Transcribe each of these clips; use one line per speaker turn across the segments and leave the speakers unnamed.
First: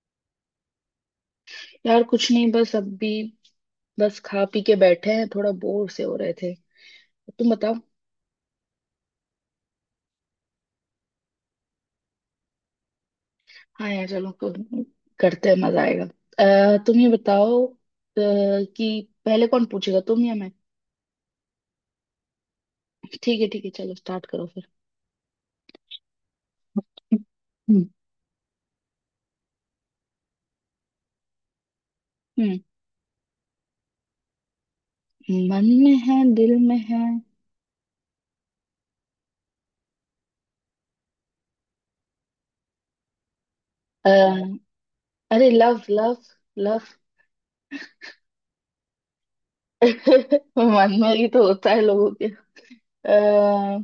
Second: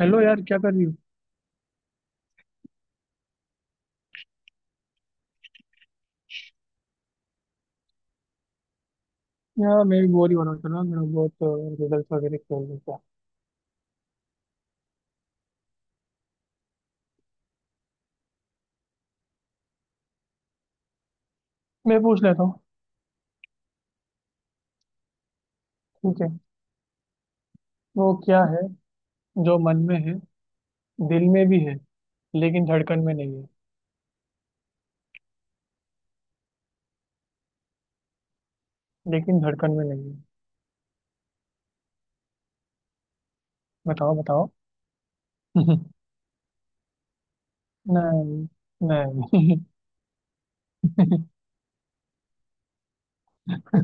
Hello यार, क्या कर रही हो।
यार, कुछ नहीं। बस अभी बस खा पी के बैठे हैं, थोड़ा बोर से हो रहे थे। तुम बताओ।
यार मैं भी बोर ही हो रहा था ना। मेरा बहुत रिजल्ट वगैरह खेल रहा था।
हाँ यार, चलो करते हैं, मजा आएगा। तुम ये बताओ कि पहले कौन पूछेगा, तुम या मैं।
मैं पूछ लेता हूँ।
ठीक है, ठीक है। चलो स्टार्ट करो फिर।
ठीक है।
हम्म।
वो क्या है जो मन में है, दिल में भी है,
हम्म।
लेकिन धड़कन में नहीं है।
मन में है, दिल में है।
लेकिन धड़कन में नहीं है।
अ,
बताओ बताओ।
अरे लव लव लव।
नहीं, नहीं।
मन में ही तो होता है लोगों के। आ,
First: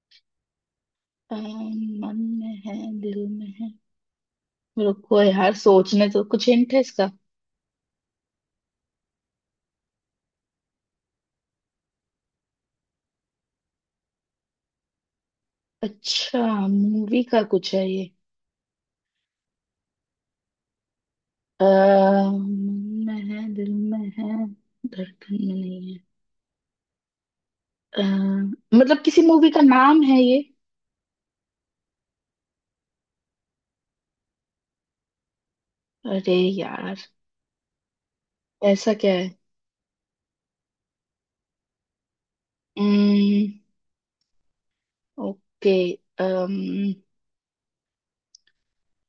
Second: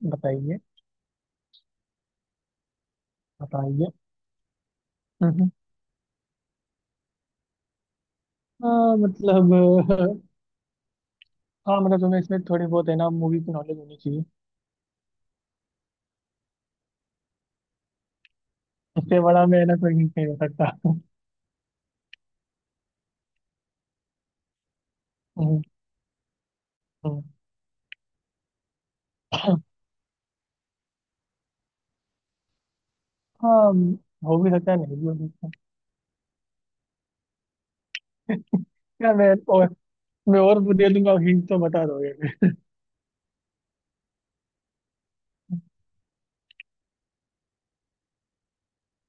बताइए।
मन में है, दिल में है।
बताइए।
रुको
हम्म।
यार, सोचने तो कुछ हिंट है इसका?
हाँ मतलब। हाँ मतलब तुम्हें इसमें थोड़ी बहुत है ना मूवी की नॉलेज होनी चाहिए।
अच्छा, मूवी का कुछ है ये?
इससे बड़ा मैं है ना कोई hint नहीं हो सकता।
मन में है, दिल में है, धड़कन में
हम्म।
नहीं है।
हम्म।
अ, मतलब किसी मूवी का नाम है ये?
हाँ, हो भी सकता है नहीं भी हो सकता।
अरे यार, ऐसा क्या
क्या
है?
मैं और वो दे दूंगा हिंट तो बता दोगे।
अम्म, ओके। अम्म,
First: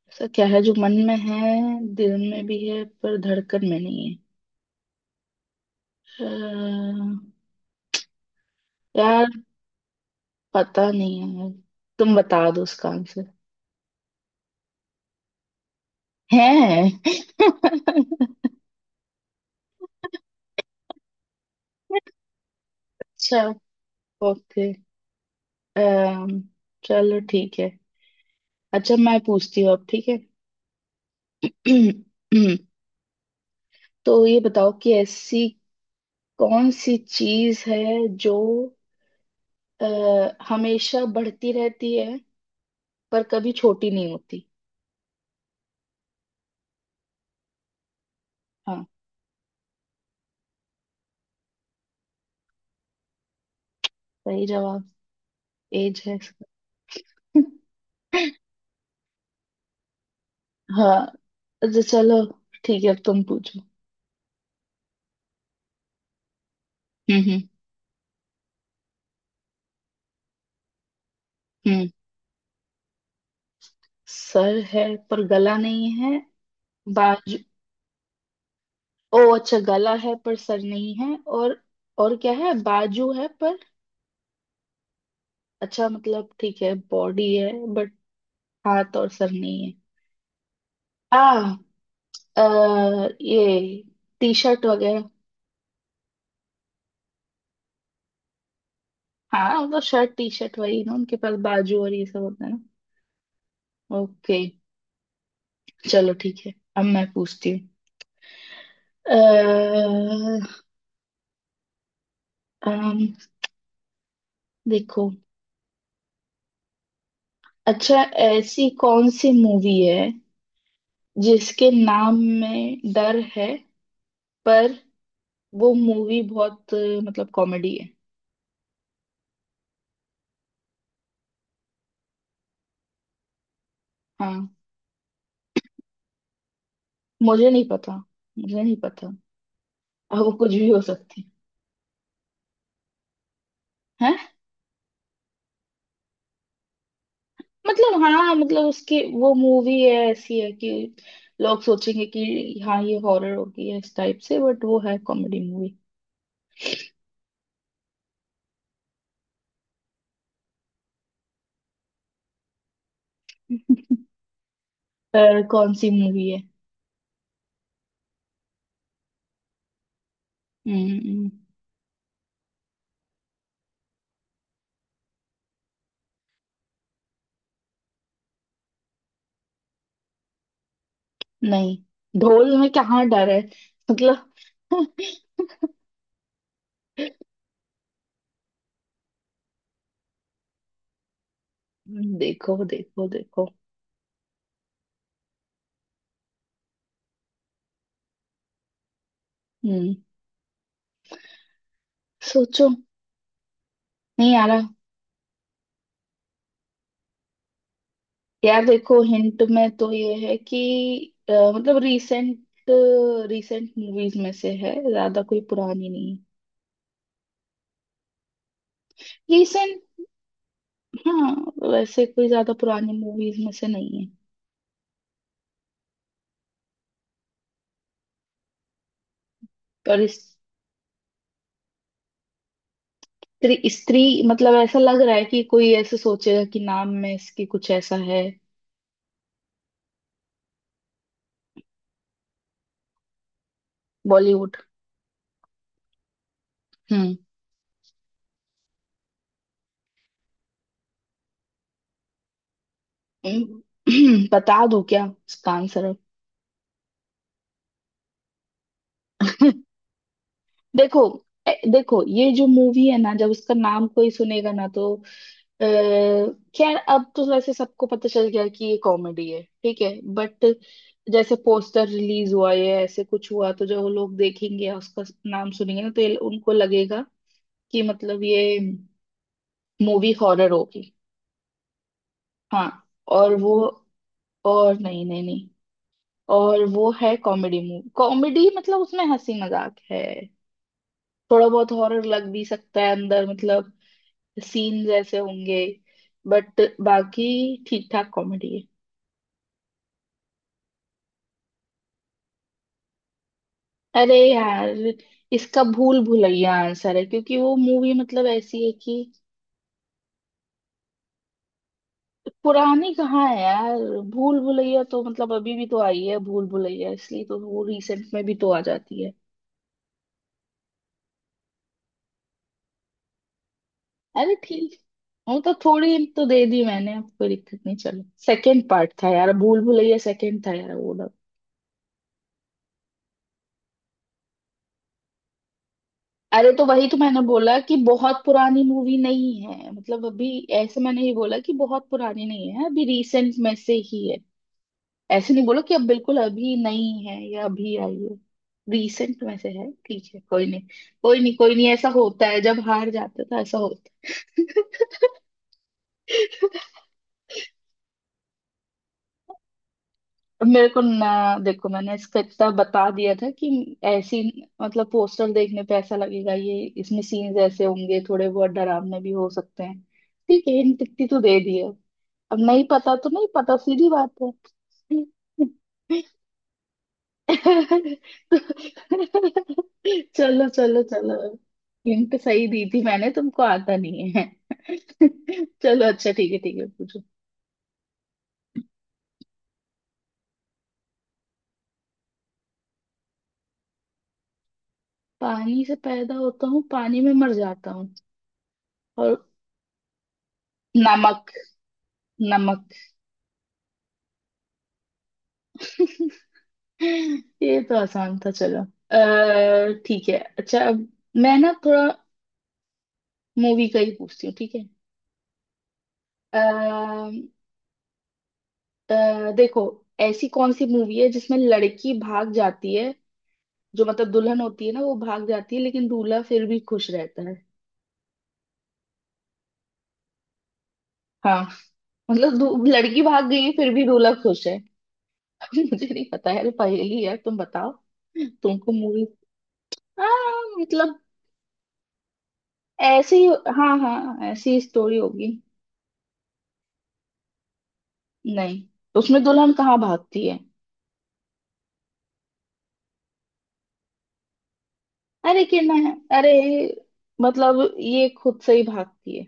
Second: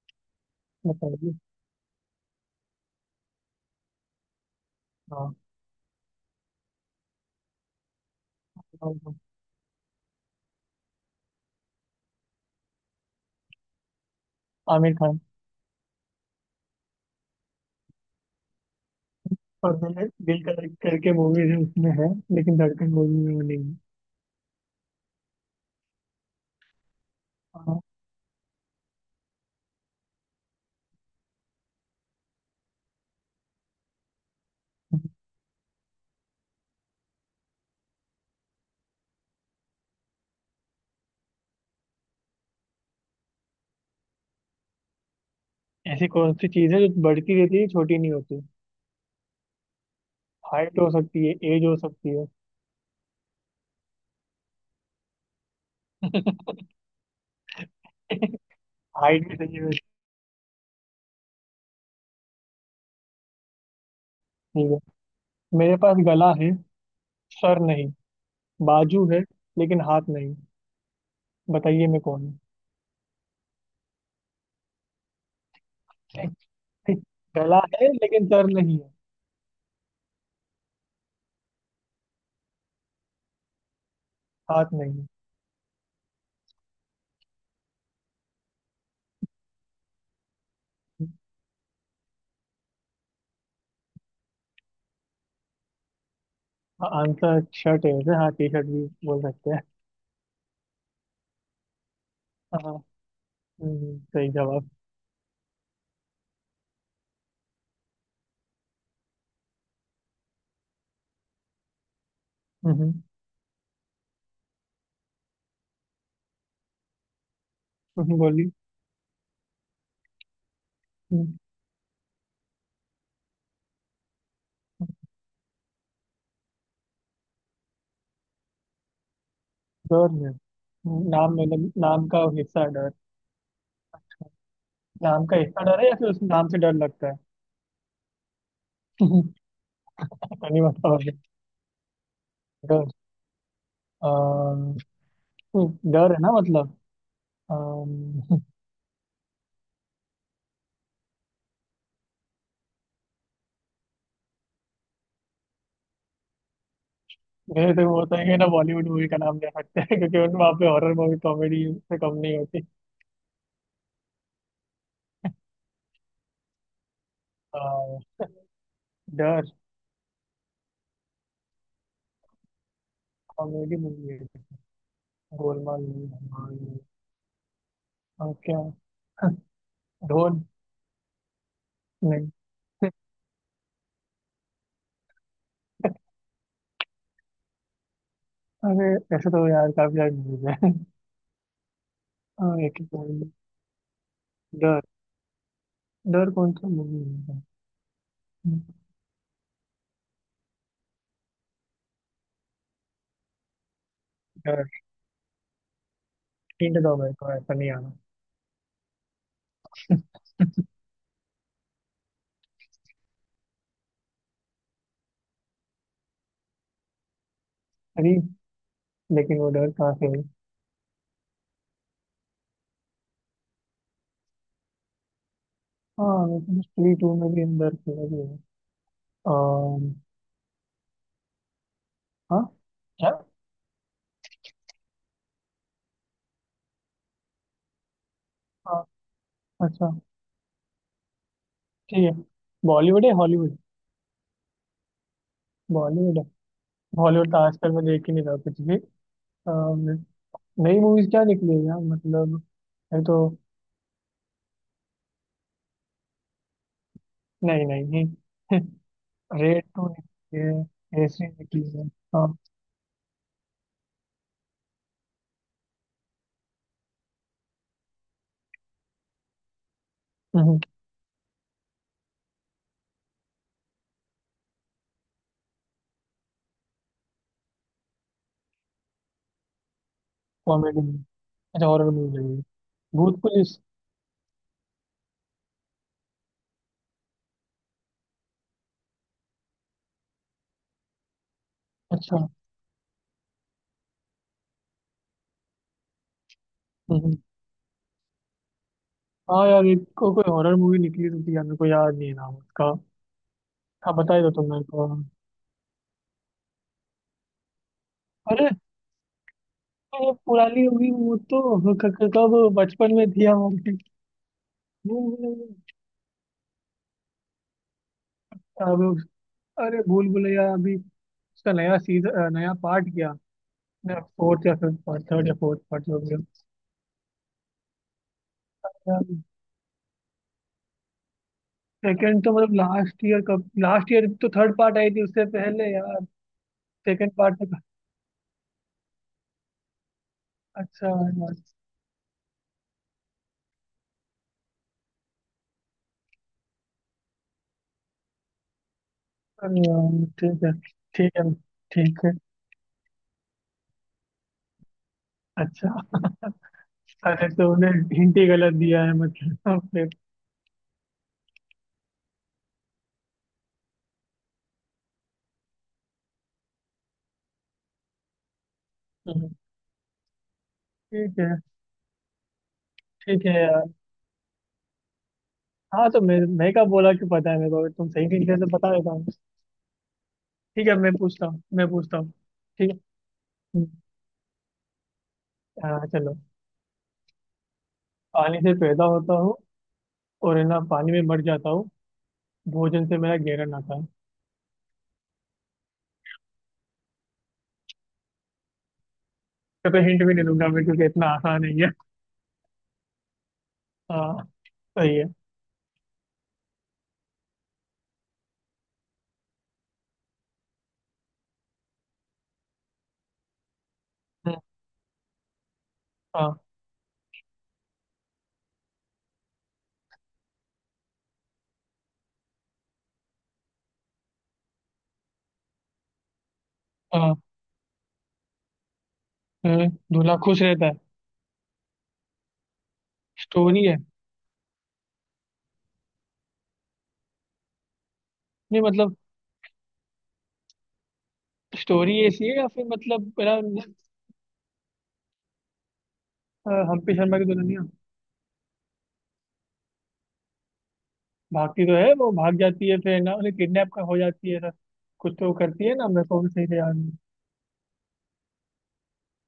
ऐसा क्या है जो मन में
बताइए।
है, दिल में भी है, पर धड़कन में नहीं है?
हाँ,
अ,
बताओ तो।
यार, पता नहीं है। तुम बता दो उसका आंसर।
आमिर खान।
है?
और मैंने दिल का दर्द करके मूवीज है उसमें है, लेकिन धड़कन मूवी में वो
अच्छा,
नहीं है।
ओके। अम्म, चलो, ठीक है।
हाँ।
अच्छा, मैं पूछती हूँ अब, ठीक है? तो ये बताओ कि ऐसी कौन सी चीज है जो अ, हमेशा बढ़ती रहती है, पर कभी छोटी नहीं होती।
ऐसी कौन सी चीज है जो बढ़ती रहती है, छोटी नहीं होती।
हाँ,
हाइट हो सकती है, एज हो सकती है।
सही जवाब। एज है इसका।
हाइट भी सही है वैसे।
हाँ, अच्छा, चलो। ठीक है, अब तुम पूछो।
ठीक है। मेरे पास गला है,
हम्म। हम्म।
सर नहीं, बाजू है लेकिन हाथ नहीं। बताइए
हम्म।
मैं कौन हूँ।
सर है, पर गला नहीं है, बाजू।
गला है लेकिन सर नहीं है।
ओ अच्छा, गला है पर सर नहीं है। और क्या है? बाजू है पर...
हाथ नहीं है।
अच्छा, मतलब ठीक है, बॉडी है बट हाथ और सर नहीं है। आ, ये टी शर्ट वगैरह।
हाँ, आंसर शर्ट है वैसे। हाँ, टी शर्ट भी बोल सकते
हाँ,
हैं।
मतलब शर्ट, टी शर्ट वही ना, उनके पास बाजू और ये सब होता है ना।
हाँ। सही
ओके,
जवाब।
चलो ठीक है। अब मैं पूछती हूँ। अ,
हम्म।
अम, देखो। अच्छा,
बोली।
ऐसी कौन सी मूवी है
हम्म।
जिसके नाम में डर है, पर वो मूवी बहुत मतलब कॉमेडी है।
डर में। नाम मतलब नाम का हिस्सा है डर।
हाँ।
नाम का हिस्सा डर है या फिर उस नाम से डर लगता है।
मुझे नहीं पता। मुझे नहीं पता। अब वो
पता
कुछ
नहीं,
भी हो
बताओगे
सकती
डर।
है। हैं?
अम, डर है ना मतलब।
मतलब हाँ,
अम,
मतलब उसकी वो मूवी है, ऐसी है कि लोग सोचेंगे कि हाँ ये हॉरर होगी, है इस टाइप से, बट वो है कॉमेडी मूवी।
मेरे से वो होता है कि ना बॉलीवुड मूवी का नाम ले सकते हैं, क्योंकि उन वहाँ पे हॉरर मूवी कॉमेडी से कम नहीं होती।
पर कौन सी मूवी है?
अ, डर
हम्म।
कॉमेडी मूवी है। गोलमाल movie, धमाल movie, और क्या। ढोल।
नहीं,
नहीं।
ढोल में कहाँ डर है? मतलब
अरे ऐसे तो यार काफी सारी मूवीज
देखो
है। एक
देखो देखो।
डर। डर कौन सा मूवी है।
हम्म। सोचो। नहीं आ रहा।
डर। हिंट दो मेरे को, ऐसा नहीं आना।
यार देखो, हिंट में तो ये है कि मतलब रिसेंट रिसेंट मूवीज में से है, ज्यादा कोई पुरानी नहीं
अरे लेकिन वो
है।
डर कहाँ से है?
हाँ, वैसे कोई ज्यादा पुरानी मूवीज में से नहीं है।
हाँ लेकिन स्त्री टू में भी अंदर खेला भी है। अम,
पर स्त्री,
हाँ क्या।
स्त्री मतलब ऐसा लग रहा है कि कोई ऐसे सोचेगा कि नाम में इसकी कुछ ऐसा है।
हाँ, अच्छा, ठीक है। बॉलीवुड है हॉलीवुड।
बॉलीवुड।
बॉलीवुड है।
हम्म।
हॉलीवुड तो आजकल मैं देख ही नहीं रहा कुछ भी। अम, नई मूवीज क्या निकली है यार, मतलब है तो।
हम्म। बता दो, क्या उसका आंसर?
नहीं नहीं। रेड टू निकली
देखो,
है, ऐसी निकली है।
देखो,
हाँ,
ये जो मूवी है ना, जब उसका नाम कोई सुनेगा ना, तो क्या अब तो वैसे सबको पता चल गया कि ये कॉमेडी है, ठीक है, बट जैसे पोस्टर रिलीज हुआ है, ऐसे कुछ हुआ तो जो लोग देखेंगे या उसका नाम सुनेंगे ना, तो ये उनको लगेगा कि मतलब ये मूवी हॉरर
कॉमेडी।
होगी।
अच्छा हॉरर मूवी है।
हाँ।
भूत
और वो
पुलिस।
और नहीं नहीं नहीं, और वो है कॉमेडी मूवी। कॉमेडी मतलब उसमें हंसी मजाक है। थोड़ा बहुत हॉरर
अच्छा।
लग भी सकता है अंदर, मतलब सीन्स ऐसे होंगे, बट
हम्म।
बाकी ठीक ठाक कॉमेडी है।
हाँ यार एक को, कोई हॉरर मूवी निकली तो थी यार, मेरे को याद नहीं है नाम उसका। हाँ
अरे
बता ही दो तुम मेरे को।
यार, इसका भूल भुलैया आंसर है, क्योंकि वो मूवी मतलब
अरे
ऐसी है कि
ये पुरानी होगी वो तो। हाँ, कब
पुरानी
बचपन में
कहाँ
थी
है
हम।
यार, भूल भुलैया तो
भूल
मतलब अभी भी
भुलैया।
तो आई है भूल भुलैया, इसलिए तो वो रिसेंट में भी तो आ जाती
अब-
है।
अरे भूल भुलैया अभी उसका नया सीजन, नया पार्ट क्या,
अरे
फोर्थ या
ठीक,
फिफ्थ पार्ट, थर्ड या
वो तो
फोर्थ
थोड़ी
पार्ट हो
hint
गया।
तो दे दी मैंने, अब कोई दिक्कत नहीं। चलो, सेकंड पार्ट था यार भूल भुलैया, सेकंड था यार वो ना।
सेकंड तो मतलब लास्ट ईयर, कब, लास्ट ईयर तो थर्ड पार्ट आई थी, उससे पहले यार
अरे तो वही तो
सेकंड
मैंने
पार्ट तो।
बोला कि बहुत पुरानी मूवी नहीं है मतलब अभी। ऐसे
अच्छा
मैंने
यार।
ये बोला कि बहुत पुरानी नहीं है, अभी रिसेंट में से ही है। ऐसे नहीं बोलो कि अब बिल्कुल अभी नहीं है या अभी आई है। रिसेंट में से
अरे
है,
यार,
ठीक है,
ठीक
कोई
है।
नहीं।
ठीक
कोई
है।
नहीं, कोई नहीं, ऐसा
ठीक है।
होता है जब हार जाते तो ऐसा होता है।
अच्छा अरे तूने हिंट ही गलत दिया है मतलब। फिर
मेरे को ना, देखो मैंने इसका इतना बता दिया था कि ऐसी मतलब पोस्टर देखने पे ऐसा लगेगा, ये इसमें सीन्स ऐसे होंगे, थोड़े बहुत डरावने भी हो
हम्म,
सकते हैं। ठीक है, हिंट इतनी तो
ठीक है।
दे दी है, अब नहीं पता तो
ठीक
नहीं
है
पता,
यार।
सीधी बात है।
हाँ तो मैं मैं क्या बोला, कि पता है मेरे को, अगर तुम सही नहीं थे तो बता देता हूँ।
चलो
ठीक है।
चलो
मैं
चलो,
पूछता हूँ मैं पूछता हूँ
हिंट सही दी
ठीक है।
थी मैंने, तुमको
हम्म।
आता नहीं है।
हाँ
चलो, अच्छा
चलो।
ठीक है, ठीक है पूछो।
पानी से पैदा होता हूँ और है ना पानी में मर जाता हूँ। भोजन से मेरा गहरा नाता है।
पानी से पैदा होता हूँ, पानी में मर जाता हूँ, और...
तो हिंट भी नहीं दूंगा मैं, क्योंकि इतना
नमक।
आसान है ये।
नमक।
हाँ, सही है।
ये तो आसान था। चलो अः ठीक है। अच्छा, अब मैं ना थोड़ा मूवी का ही पूछती हूँ,
हम्म।
ठीक है।
हाँ।
अः देखो, ऐसी कौन सी मूवी है जिसमें लड़की भाग जाती है, जो मतलब दुल्हन होती है ना, वो भाग जाती है, लेकिन दूल्हा फिर भी खुश
हाँ।
रहता है।
दूल्हा खुश रहता है।
हाँ, मतलब लड़की भाग गई है,
स्टोरी
फिर
है।
भी दूल्हा खुश है। मुझे नहीं पता है, अरे पहेली है, तुम बताओ,
नहीं
तुमको
मतलब।
मूवी। हाँ मतलब
स्टोरी ऐसी है या फिर मतलब
ऐसी,
मेरा
हाँ हाँ, ऐसी स्टोरी होगी।
हम्प्टी शर्मा की दुल्हनिया।
नहीं, उसमें दुल्हन कहाँ भागती है?
भागती तो है, वो भाग जाती है फिर ना उन्हें किडनैप का हो जाती है ना। कुछ तो
अरे
करती है ना, मेरे
किडनैप?
को भी
अरे
सही से याद नहीं।
मतलब ये खुद से ही भागती है,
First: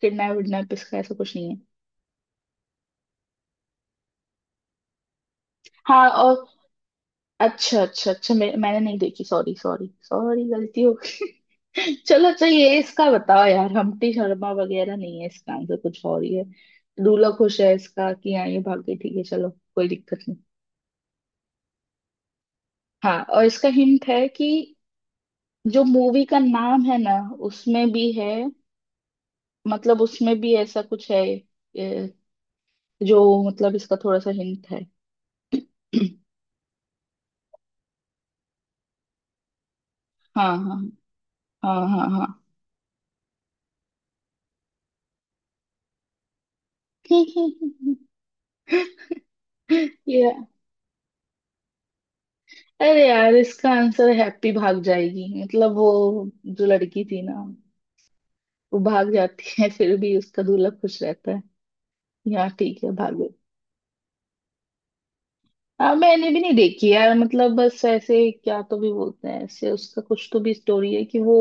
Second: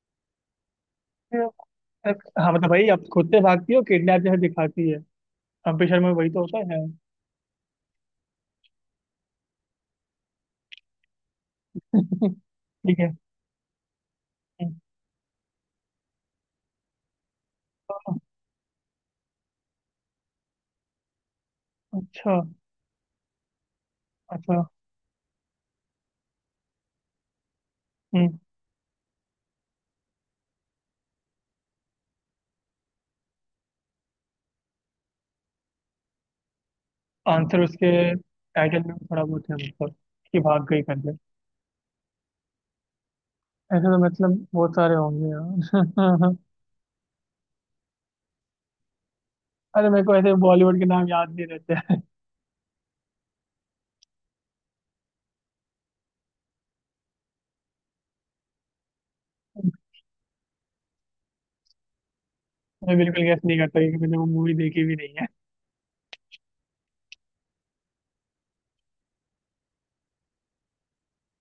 किडनैप विडनैप इसका ऐसा कुछ
फिर
नहीं है।
हाँ मतलब भाई अब खुद से भागती है, किडनैप जैसे दिखाती है। कम्पटिशन शर्मा
हाँ
में वही तो
और,
होता है।
अच्छा अच्छा अच्छा, मैंने नहीं देखी, सॉरी सॉरी सॉरी, गलती हो गई। चलो अच्छा, ये
ठीक
इसका
है।
बताओ यार, हम्प्टी शर्मा
हम्म।
वगैरह नहीं है, इसका आंसर कुछ और ही है। दूल्हा खुश है इसका कि हाँ ये भाग गई, ठीक है चलो, कोई दिक्कत नहीं।
अच्छा,
हाँ और इसका हिंट है कि
अच्छा।
जो मूवी का नाम है ना, उसमें भी है,
हम्म।
मतलब उसमें भी ऐसा कुछ है ए, जो मतलब इसका थोड़ा सा हिंट है।
आंसर उसके टाइटल में भी थोड़ा बहुत है, मतलब कि
हाँ
भाग
हाँ
गई करके।
हाँ हाँ हाँ।
ऐसे तो मतलब बहुत सारे होंगे यार। अरे मेरे को
ये,
ऐसे बॉलीवुड के नाम याद नहीं रहते। हैं
अरे यार, इसका आंसर हैप्पी भाग जाएगी, मतलब वो जो लड़की थी ना, वो भाग जाती है, फिर भी उसका दूल्हा खुश रहता है। यहाँ ठीक है,
मैं बिल्कुल
भागो।
गैस नहीं करता, क्योंकि मैंने वो मूवी देखी भी नहीं है।
हाँ मैंने भी नहीं देखी यार, मतलब बस ऐसे क्या तो भी बोलते हैं, ऐसे उसका कुछ तो भी स्टोरी है कि वो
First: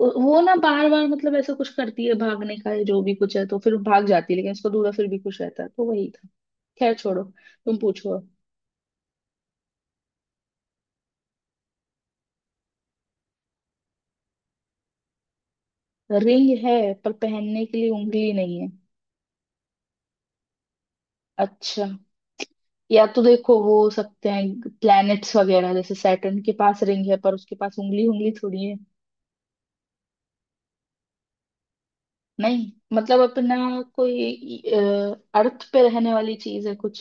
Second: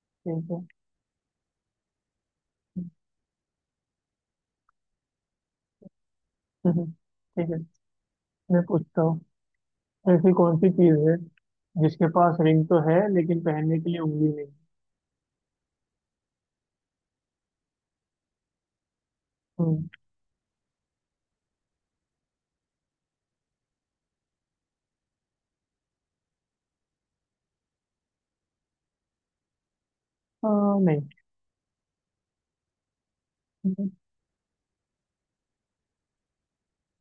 वो
ठीक
ना
है।
बार बार मतलब ऐसा कुछ करती है भागने का या जो भी कुछ है, तो फिर भाग जाती है लेकिन उसका दूल्हा फिर भी खुश रहता है, तो वही था। खैर छोड़ो,
ठीक है।
तुम पूछो।
मैं पूछता हूँ। ऐसी कौन सी चीज है जिसके पास रिंग तो है लेकिन पहनने के लिए उंगली नहीं।
रिंग है पर पहनने के लिए उंगली नहीं है?
हम्म।
अच्छा, या तो देखो वो हो सकते हैं प्लैनेट्स वगैरह, जैसे सैटर्न के पास रिंग है, पर उसके पास उंगली, उंगली थोड़ी है।
आ,
नहीं मतलब अपना
नहीं।
कोई अर्थ पे रहने वाली चीज है कुछ।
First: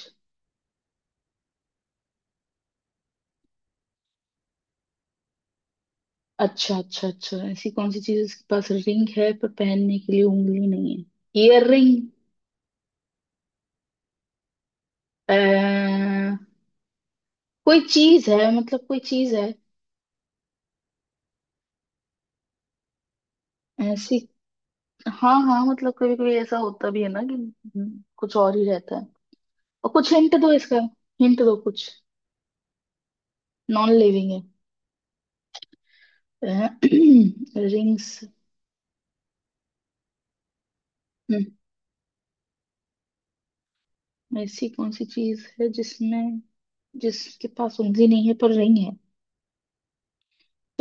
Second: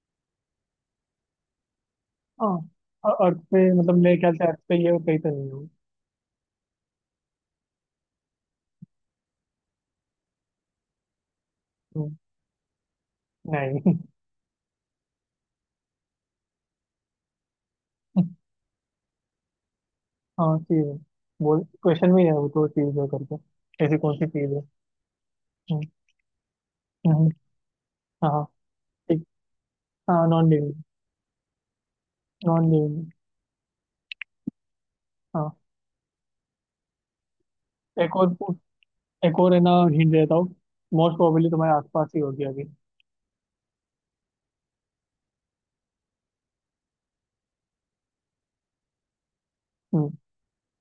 हाँ, अर्थ पे मतलब मेरे ख्याल से अर्थ पे ये कहीं तो नहीं हो।
अच्छा अच्छा अच्छा, ऐसी कौन सी चीज है जिसके पास रिंग है पर पहनने के लिए उंगली नहीं है? Earring.
हम्म, नहीं।
कोई चीज है, मतलब कोई चीज है
हाँ चीज है। बोल, क्वेश्चन में ही है वो तो, चीज है करके, ऐसी कौन
ऐसी।
सी चीज है।
हाँ हाँ,
हम्म।
मतलब कभी कभी ऐसा होता भी है ना
हम्म।
कि
हाँ
कुछ
हाँ,
और ही रहता है।
ठीक।
और कुछ
हाँ,
हिंट
नॉन
दो
लिविंग।
इसका, हिंट दो कुछ।
Non living.
नॉन लिविंग है?
हाँ। एक
रिंग्स।
और पू- एक और है ना हिंट देता हूँ। मोस्ट प्रोबेबली तुम्हारे आसपास ही होगी अभी।
ऐसी कौन सी चीज है जिसमें जिसके पास उंगली नहीं है पर रिंग है?
हम्म,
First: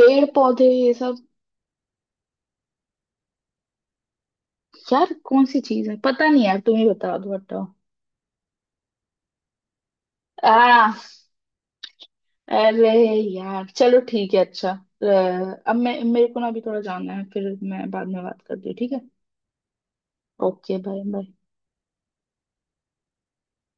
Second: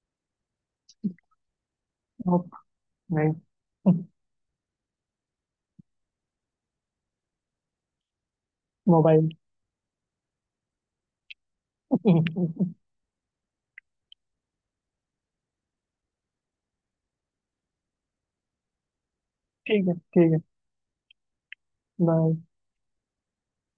पेड़ पौधे, ये सब?
nope, नहीं।
यार कौन सी चीज है, पता नहीं यार, तुम ही बता दो हटाओ।
मोबाइल।
आ। अरे यार चलो। ठीक है, अच्छा। अब मैं मेरे को ना अभी थोड़ा जाना है, फिर मैं बाद में बात करती हूँ, ठीक है।
ठीक है। ठीक है,
ओके, बाय बाय।
बाय।